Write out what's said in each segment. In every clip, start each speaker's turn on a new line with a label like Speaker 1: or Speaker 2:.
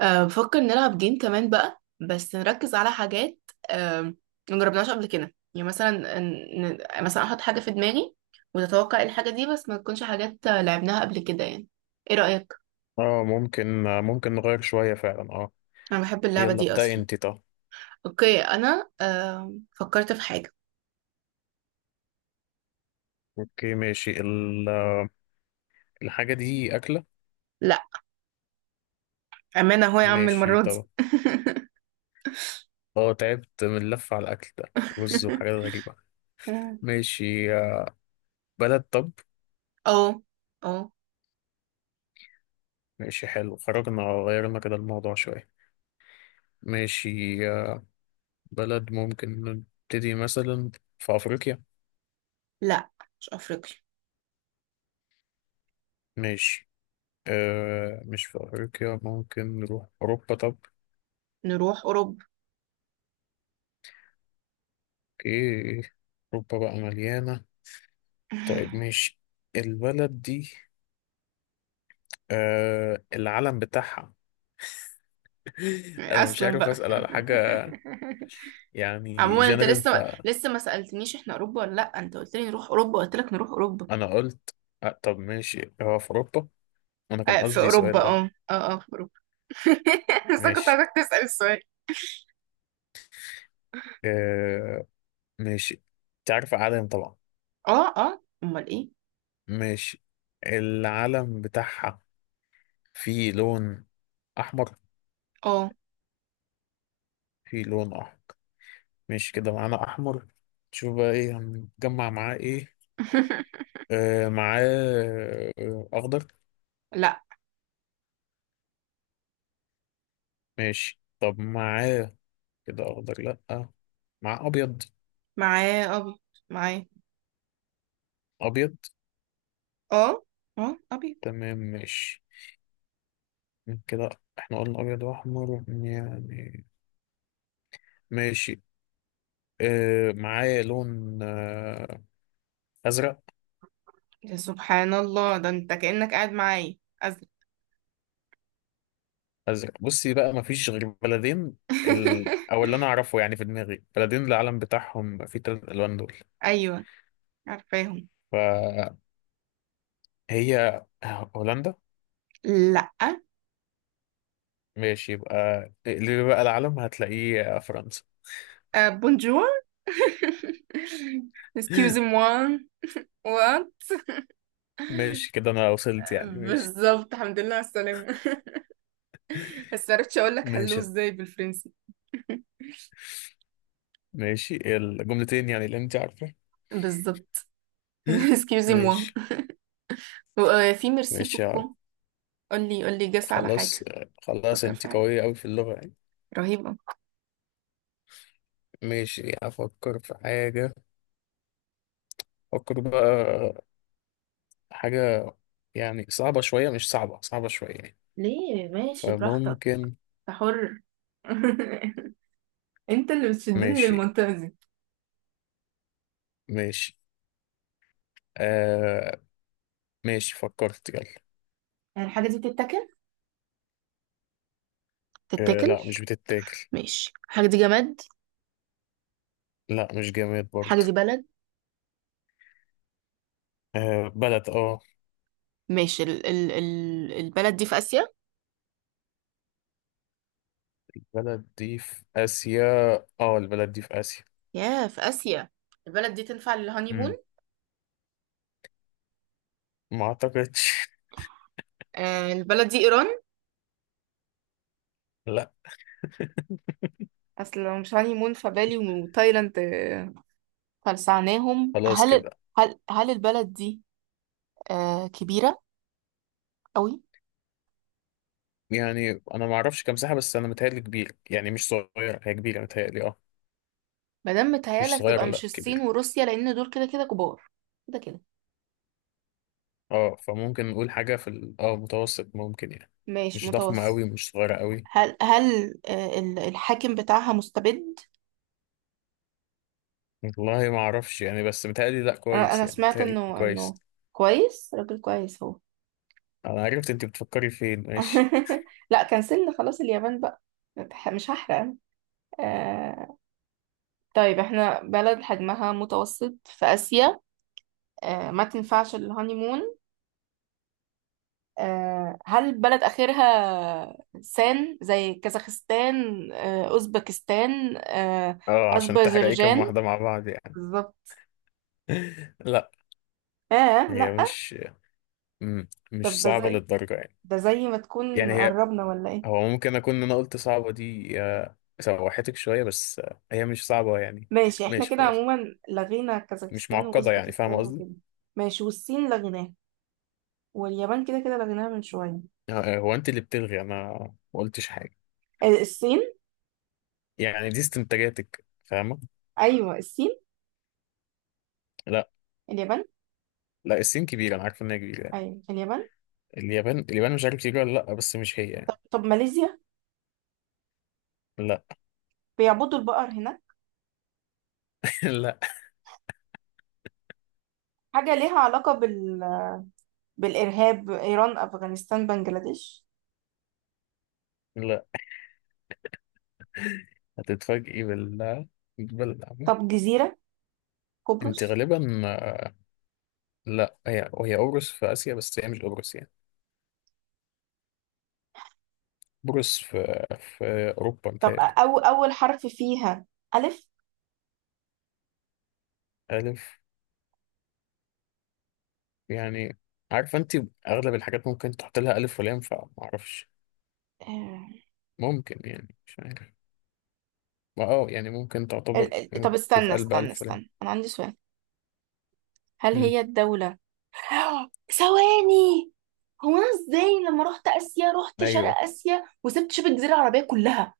Speaker 1: بفكر نلعب جيم كمان بقى، بس نركز على حاجات أه مجربناهاش قبل كده. يعني مثلا مثلا احط حاجة في دماغي وتتوقع إيه الحاجة دي، بس ما تكونش حاجات لعبناها قبل كده. يعني ايه رأيك؟
Speaker 2: اه ممكن نغير شوية فعلا
Speaker 1: انا بحب اللعبة
Speaker 2: يلا
Speaker 1: دي
Speaker 2: ابدأي
Speaker 1: اصلا.
Speaker 2: انت طب.
Speaker 1: اوكي انا فكرت في حاجة.
Speaker 2: اوكي ماشي الحاجة دي أكلة.
Speaker 1: لا، امانة اهو يا عم
Speaker 2: ماشي
Speaker 1: المرة دي.
Speaker 2: طب. اه تعبت من اللف على الأكل ده، رز وحاجات غريبة. ماشي. بلد طب.
Speaker 1: اه. اه.
Speaker 2: ماشي حلو، خرجنا غيرنا كده الموضوع شوية. ماشي. آه، بلد ممكن نبتدي مثلا في أفريقيا.
Speaker 1: لا، مش افريقيا.
Speaker 2: ماشي. مش في أفريقيا، ممكن نروح أوروبا طب.
Speaker 1: نروح اوروبا.
Speaker 2: اوكي. أوروبا بقى مليانة. طيب ماشي، البلد دي العلم بتاعها. انا مش
Speaker 1: اصلا
Speaker 2: عارف
Speaker 1: بقى.
Speaker 2: اسال على حاجه، يعني
Speaker 1: عموما انت
Speaker 2: جنرال
Speaker 1: لسه
Speaker 2: فانا.
Speaker 1: لسه ما سألتنيش احنا اوروبا ولا لا. انت قلت لي نروح اوروبا، قلت لك نروح اوروبا.
Speaker 2: قلت طب ماشي هو في اوروبا. انا كان
Speaker 1: آه، في
Speaker 2: قصدي
Speaker 1: اوروبا.
Speaker 2: سؤال اه
Speaker 1: اه اه اه في اوروبا. بس أنا كنت
Speaker 2: ماشي.
Speaker 1: عايزك تسأل السؤال.
Speaker 2: آه ماشي. تعرف علم طبعا.
Speaker 1: اه. اه. امال ايه.
Speaker 2: ماشي. العلم بتاعها فيه لون احمر.
Speaker 1: اه.
Speaker 2: فيه لون احمر. ماشي كده معانا احمر. شوف بقى ايه هنجمع معاه ايه. معاه اخضر.
Speaker 1: لا.
Speaker 2: ماشي طب معاه كده اخضر لا، مع ابيض.
Speaker 1: معاه ابيض. معاه.
Speaker 2: ابيض.
Speaker 1: اه. اه ابيض.
Speaker 2: تمام ماشي كده. احنا قلنا ابيض واحمر يعني. ماشي. اه معايا لون ازرق.
Speaker 1: يا سبحان الله، ده انت كأنك قاعد معايا. ازرق.
Speaker 2: ازرق، بصي بقى مفيش غير بلدين. او اللي انا اعرفه يعني في دماغي بلدين، العلم بتاعهم في 3 الوان دول.
Speaker 1: ايوه، عارفاهم.
Speaker 2: فهي هولندا.
Speaker 1: لا.
Speaker 2: ماشي، يبقى اللي بقى العلم هتلاقيه فرنسا.
Speaker 1: آه، بونجور. excuse moi. what؟
Speaker 2: ماشي كده انا وصلت يعني، ماشي
Speaker 1: بالظبط، الحمد لله على السلامة. بس عرفتش اقول لك هلو
Speaker 2: ماشي.
Speaker 1: ازاي بالفرنسي.
Speaker 2: ماشي، إيه الجملتين يعني اللي انت عارفة؟
Speaker 1: بالظبط. excusez moi.
Speaker 2: ماشي.
Speaker 1: وفي ميرسي
Speaker 2: ماشي
Speaker 1: بوكو. قولي قولي، جس على
Speaker 2: خلاص.
Speaker 1: حاجة.
Speaker 2: خلاص،
Speaker 1: فكر
Speaker 2: انت
Speaker 1: في حاجة
Speaker 2: قوية أوي في اللغة يعني.
Speaker 1: رهيبة.
Speaker 2: ماشي، أفكر في حاجة. أفكر بقى حاجة يعني صعبة شوية، مش صعبة صعبة شوية يعني.
Speaker 1: ليه؟ ماشي براحتك،
Speaker 2: فممكن.
Speaker 1: أنت حر. انت اللي بتشدني
Speaker 2: ماشي.
Speaker 1: للمنطقة دي.
Speaker 2: ماشي. آه ماشي فكرت، يلا.
Speaker 1: يعني الحاجة دي بتتاكل،
Speaker 2: آه،
Speaker 1: تتاكل؟
Speaker 2: لا مش بتتاكل.
Speaker 1: ماشي، الحاجة دي جماد؟
Speaker 2: لا مش جماد برضه.
Speaker 1: الحاجة دي بلد؟
Speaker 2: آه بلد،
Speaker 1: ماشي، ال ال ال البلد دي في آسيا؟
Speaker 2: بلد دي في آسيا، اه البلد دي في آسيا.
Speaker 1: يا، في آسيا. البلد دي تنفع
Speaker 2: مم.
Speaker 1: للهانيمون؟
Speaker 2: ما أعتقدش.
Speaker 1: البلد دي إيران؟
Speaker 2: لا.
Speaker 1: أصل لو مش هانيمون فبالي وتايلاند. فلسعناهم.
Speaker 2: خلاص كده.
Speaker 1: هل البلد دي كبيرة قوي؟
Speaker 2: يعني انا ما اعرفش كام ساحه، بس انا متهيألي كبير يعني مش صغير، هي كبيره متهيألي اه
Speaker 1: مادام
Speaker 2: مش
Speaker 1: متهيألك تبقى
Speaker 2: صغيره
Speaker 1: مش
Speaker 2: لا،
Speaker 1: الصين
Speaker 2: كبيره.
Speaker 1: وروسيا، لأن دول كده كده كبار. كده كده.
Speaker 2: اه فممكن نقول حاجه في متوسط ممكن يعني.
Speaker 1: ماشي،
Speaker 2: مش ضخمه
Speaker 1: متوسط.
Speaker 2: قوي مش صغيره قوي.
Speaker 1: هل الحاكم بتاعها مستبد؟
Speaker 2: والله ما اعرفش يعني، بس متهيألي لا كويس
Speaker 1: أنا
Speaker 2: يعني،
Speaker 1: سمعت
Speaker 2: متهيألي كويس.
Speaker 1: إنه كويس، راجل كويس هو.
Speaker 2: انا عرفت انت بتفكري فين، ماشي.
Speaker 1: لا كنسلنا، خلاص اليابان بقى. مش هحرق أنا. آه طيب احنا بلد حجمها متوسط في آسيا ما تنفعش الهانيمون. هل بلد آخرها سان، زي كازاخستان، أوزبكستان،
Speaker 2: اه عشان تحرقي كام
Speaker 1: أذربيجان؟
Speaker 2: واحده مع بعض يعني.
Speaker 1: بالظبط.
Speaker 2: لا.
Speaker 1: آه.
Speaker 2: هي
Speaker 1: لأ.
Speaker 2: مش
Speaker 1: طب
Speaker 2: مش صعبه للدرجه يعني.
Speaker 1: ده زي ما تكون
Speaker 2: يعني هي
Speaker 1: قربنا ولا إيه؟
Speaker 2: هو ممكن اكون انا قلت صعبة دي، سوحتك شوية بس، هي مش صعبة يعني.
Speaker 1: ماشي، إحنا
Speaker 2: ماشي
Speaker 1: كده
Speaker 2: خلاص.
Speaker 1: عموما لغينا
Speaker 2: مش
Speaker 1: كازاخستان
Speaker 2: معقدة يعني، فاهمة
Speaker 1: وأوزبكستان
Speaker 2: قصدي.
Speaker 1: وكده. ماشي، والصين لغيناها، واليابان كده كده لغيناها من شوية.
Speaker 2: هو انت اللي بتلغي، انا ما قلتش حاجة.
Speaker 1: آه، الصين.
Speaker 2: يعني دي استنتاجاتك، فاهمة.
Speaker 1: أيوه الصين.
Speaker 2: لا.
Speaker 1: اليابان.
Speaker 2: لا الصين كبيرة، انا عارف انها كبيرة يعني.
Speaker 1: أيوه اليابان.
Speaker 2: اليابان مش عارف كبيرة ولا لا، بس مش هي يعني.
Speaker 1: طب ماليزيا؟
Speaker 2: لا.
Speaker 1: بيعبدوا البقر هناك؟
Speaker 2: لا.
Speaker 1: حاجة ليها علاقة بالإرهاب؟ إيران؟ أفغانستان؟ بنجلاديش؟
Speaker 2: لا هتتفاجئي بالعمل.
Speaker 1: طب جزيرة؟
Speaker 2: انت
Speaker 1: قبرص؟
Speaker 2: غالبا، لا، هي قبرص في اسيا، بس هي مش قبرص يعني. قبرص في اوروبا
Speaker 1: طب
Speaker 2: متهيألي.
Speaker 1: أول حرف فيها ألف؟
Speaker 2: ألف. يعني عارفة انت، اغلب الحاجات ممكن تحط لها الف ولام، فمعرفش.
Speaker 1: آه،
Speaker 2: ممكن يعني، مش عارف، ما يعني ممكن تعتبر
Speaker 1: طب استنى
Speaker 2: تتقال
Speaker 1: استنى
Speaker 2: بألف ولام.
Speaker 1: استنى، أنا عندي سؤال. هل
Speaker 2: مم.
Speaker 1: هي الدولة؟ ثواني. هو أنا إزاي لما رحت آسيا، رحت
Speaker 2: ايوه
Speaker 1: شرق آسيا وسبت شبه الجزيرة العربية كلها؟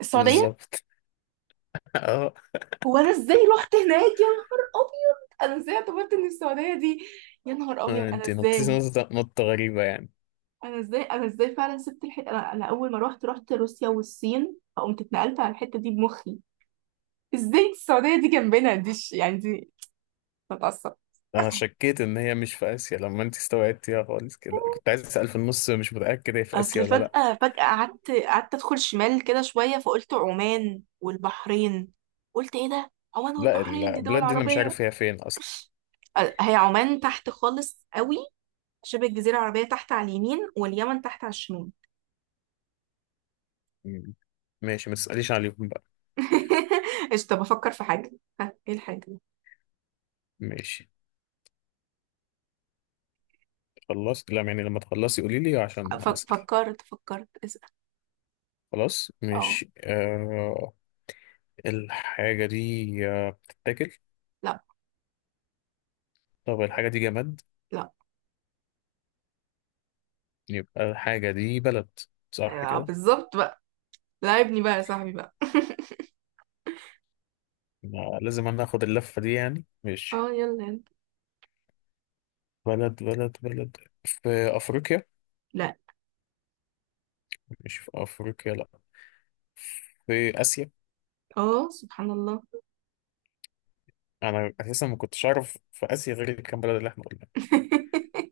Speaker 1: السعودية.
Speaker 2: بالظبط. اه.
Speaker 1: هو أنا إزاي رحت هناك؟ يا نهار أبيض. أنا إزاي اعتبرت إن السعودية دي. يا نهار أبيض، أنا
Speaker 2: انت
Speaker 1: إزاي.
Speaker 2: نطيتي نطة نطة غريبة يعني.
Speaker 1: انا ازاي فعلا سبت الحته. أنا اول ما روحت رحت روسيا والصين، فقمت اتنقلت على الحته دي بمخي. ازاي السعوديه دي جنبنا دي يعني دي بتعصب.
Speaker 2: انا شكيت ان هي مش في اسيا، لما انت استوعبتيها خالص كده كنت عايز اسأل في النص، مش متأكد هي في اسيا
Speaker 1: اصل
Speaker 2: ولا لا.
Speaker 1: فجاه فجاه قعدت ادخل شمال كده شويه، فقلت عمان والبحرين. قلت ايه ده، عمان
Speaker 2: لا،
Speaker 1: والبحرين دي دول
Speaker 2: البلاد دي انا مش
Speaker 1: عربيه.
Speaker 2: عارف هي فين اصلا.
Speaker 1: هي عمان تحت خالص قوي، شبه الجزيره العربيه تحت على اليمين واليمن تحت على الشمال.
Speaker 2: مم. ماشي، ما تسأليش عليهم بقى.
Speaker 1: ايش، طب افكر في حاجه. ها ايه الحاجه.
Speaker 2: ماشي خلصت لا يعني، لما تخلصي قولي لي عشان اسأل.
Speaker 1: فكرت اسأل.
Speaker 2: خلاص.
Speaker 1: اه.
Speaker 2: مش آه الحاجة دي، بتتاكل.
Speaker 1: لا.
Speaker 2: طب الحاجة دي جماد.
Speaker 1: لا.
Speaker 2: يبقى الحاجة دي بلد، صح
Speaker 1: آه،
Speaker 2: كده.
Speaker 1: بالظبط بقى. لعبني بقى يا صاحبي بقى.
Speaker 2: ما لازم أنا آخد اللفة دي يعني، ماشي.
Speaker 1: اه، يلا يلا.
Speaker 2: بلد بلد بلد، في أفريقيا.
Speaker 1: لا.
Speaker 2: مش في أفريقيا لأ، في آسيا.
Speaker 1: اه، سبحان الله.
Speaker 2: أنا أساسا ما كنتش أعرف في آسيا غير الكام بلد اللي إحنا قلناها.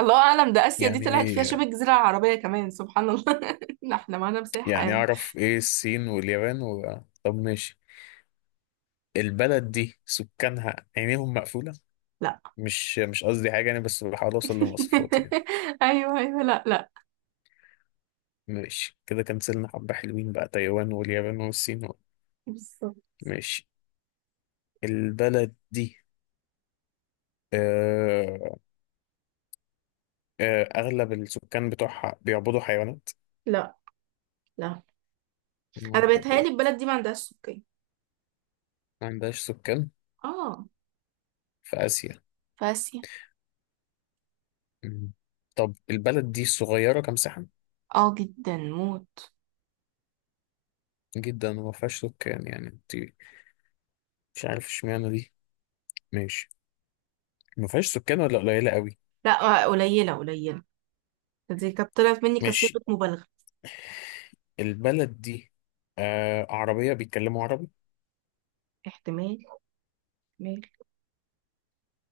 Speaker 1: الله اعلم، ده اسيا دي طلعت
Speaker 2: يعني
Speaker 1: فيها شبه الجزيره العربيه كمان، سبحان الله. لا، احنا معانا مساحه
Speaker 2: يعني
Speaker 1: يعني.
Speaker 2: أعرف إيه الصين واليابان و... طب ماشي، البلد دي سكانها عينيهم مقفولة؟
Speaker 1: لا.
Speaker 2: مش قصدي حاجة يعني، بس بحاول أوصل لمواصفات يعني.
Speaker 1: ايوه ايوه. لا لا.
Speaker 2: ماشي، كده كنسلنا حبة حلوين بقى، تايوان واليابان والصين.
Speaker 1: بالظبط.
Speaker 2: ماشي. البلد دي، آه أغلب السكان بتوعها بيعبدوا حيوانات.
Speaker 1: لا لا.
Speaker 2: يا
Speaker 1: انا
Speaker 2: نهار أبيض.
Speaker 1: بيتهيألي البلد دي ما عندهاش سكان.
Speaker 2: ما عندهاش سكان،
Speaker 1: اه،
Speaker 2: في آسيا.
Speaker 1: في اسيا.
Speaker 2: مم. طب البلد دي صغيرة كمساحة،
Speaker 1: اه جدا موت.
Speaker 2: جدا وما فيهاش سكان يعني انت، مش عارف اشمعنى دي. ماشي. ما فيهاش سكان ولا قليلة قوي؟
Speaker 1: لا، آه، قليله قليله. دي كانت طلعت مني كصيغه
Speaker 2: ماشي،
Speaker 1: مبالغه.
Speaker 2: البلد دي عربية بيتكلموا عربي.
Speaker 1: احتمال، احتمال.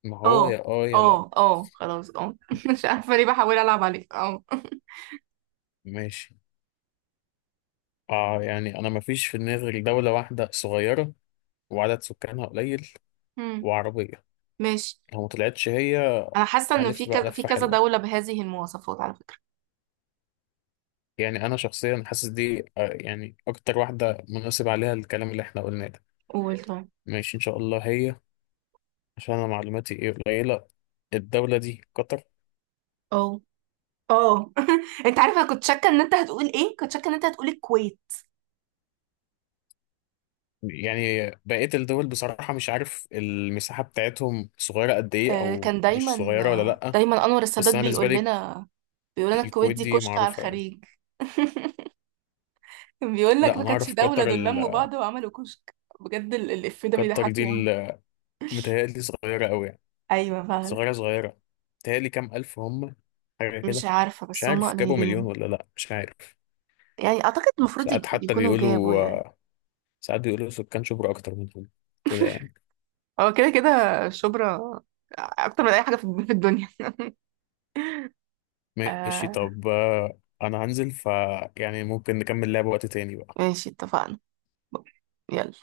Speaker 2: ما هو
Speaker 1: اه
Speaker 2: يا يا لا.
Speaker 1: اه اه خلاص اه. مش عارفة ليه بحاول ألعب عليك. اه.
Speaker 2: ماشي. يعني أنا مفيش في دماغي غير دولة واحدة صغيرة، وعدد سكانها قليل،
Speaker 1: مم.
Speaker 2: وعربية.
Speaker 1: ماشي.
Speaker 2: لو ما طلعتش هي،
Speaker 1: أنا حاسة إنه في
Speaker 2: هلف بقى
Speaker 1: كذا، في
Speaker 2: لفة
Speaker 1: كذا
Speaker 2: حلوة.
Speaker 1: دولة بهذه المواصفات على فكرة.
Speaker 2: يعني أنا شخصيا حاسس دي يعني أكتر واحدة مناسب عليها الكلام اللي إحنا قلناه ده.
Speaker 1: قول طيب.
Speaker 2: ماشي إن شاء الله هي، عشان أنا معلوماتي إيه قليلة. الدولة دي قطر.
Speaker 1: اه اه. انت عارفة، أنا كنت شاكة ان انت هتقول ايه، كنت شاكة ان انت هتقول الكويت.
Speaker 2: يعني بقية الدول بصراحة مش عارف المساحة بتاعتهم صغيرة قد إيه
Speaker 1: آه
Speaker 2: أو
Speaker 1: كان
Speaker 2: مش
Speaker 1: دايما
Speaker 2: صغيرة ولا
Speaker 1: آه
Speaker 2: لأ.
Speaker 1: دايما انور
Speaker 2: بس
Speaker 1: السادات
Speaker 2: أنا بالنسبة
Speaker 1: بيقول
Speaker 2: لي،
Speaker 1: لنا. بيقول لنا الكويت
Speaker 2: الكويت
Speaker 1: دي
Speaker 2: دي
Speaker 1: كشك على
Speaker 2: معروفة يعني.
Speaker 1: الخليج. كان بيقول لك
Speaker 2: لا،
Speaker 1: ما
Speaker 2: أنا
Speaker 1: كانتش
Speaker 2: أعرف
Speaker 1: دولة،
Speaker 2: قطر
Speaker 1: دول
Speaker 2: ال...
Speaker 1: لموا بعض وعملوا كشك. بجد الإف ده
Speaker 2: قطر دي
Speaker 1: بيضحكني أوي.
Speaker 2: متهيألي صغيرة أوي يعني،
Speaker 1: أيوة فعلا.
Speaker 2: صغيرة صغيرة، متهيألي كام ألف هم، حاجة
Speaker 1: مش
Speaker 2: كده.
Speaker 1: عارفة
Speaker 2: مش
Speaker 1: بس هما
Speaker 2: عارف جابوا مليون
Speaker 1: قليلين.
Speaker 2: ولا لأ، مش عارف.
Speaker 1: يعني اعتقد المفروض
Speaker 2: ساعات حتى
Speaker 1: يكونوا جابوا
Speaker 2: بيقولوا،
Speaker 1: يعني.
Speaker 2: ساعات بيقولوا سكان شبرا أكتر منهم كده يعني.
Speaker 1: هو كده كده شبرا اكتر من اي حاجه في الدنيا.
Speaker 2: ماشي
Speaker 1: آه.
Speaker 2: طب، أنا هنزل. يعني ممكن نكمل لعب وقت تاني بقى.
Speaker 1: ماشي اتفقنا. يلا.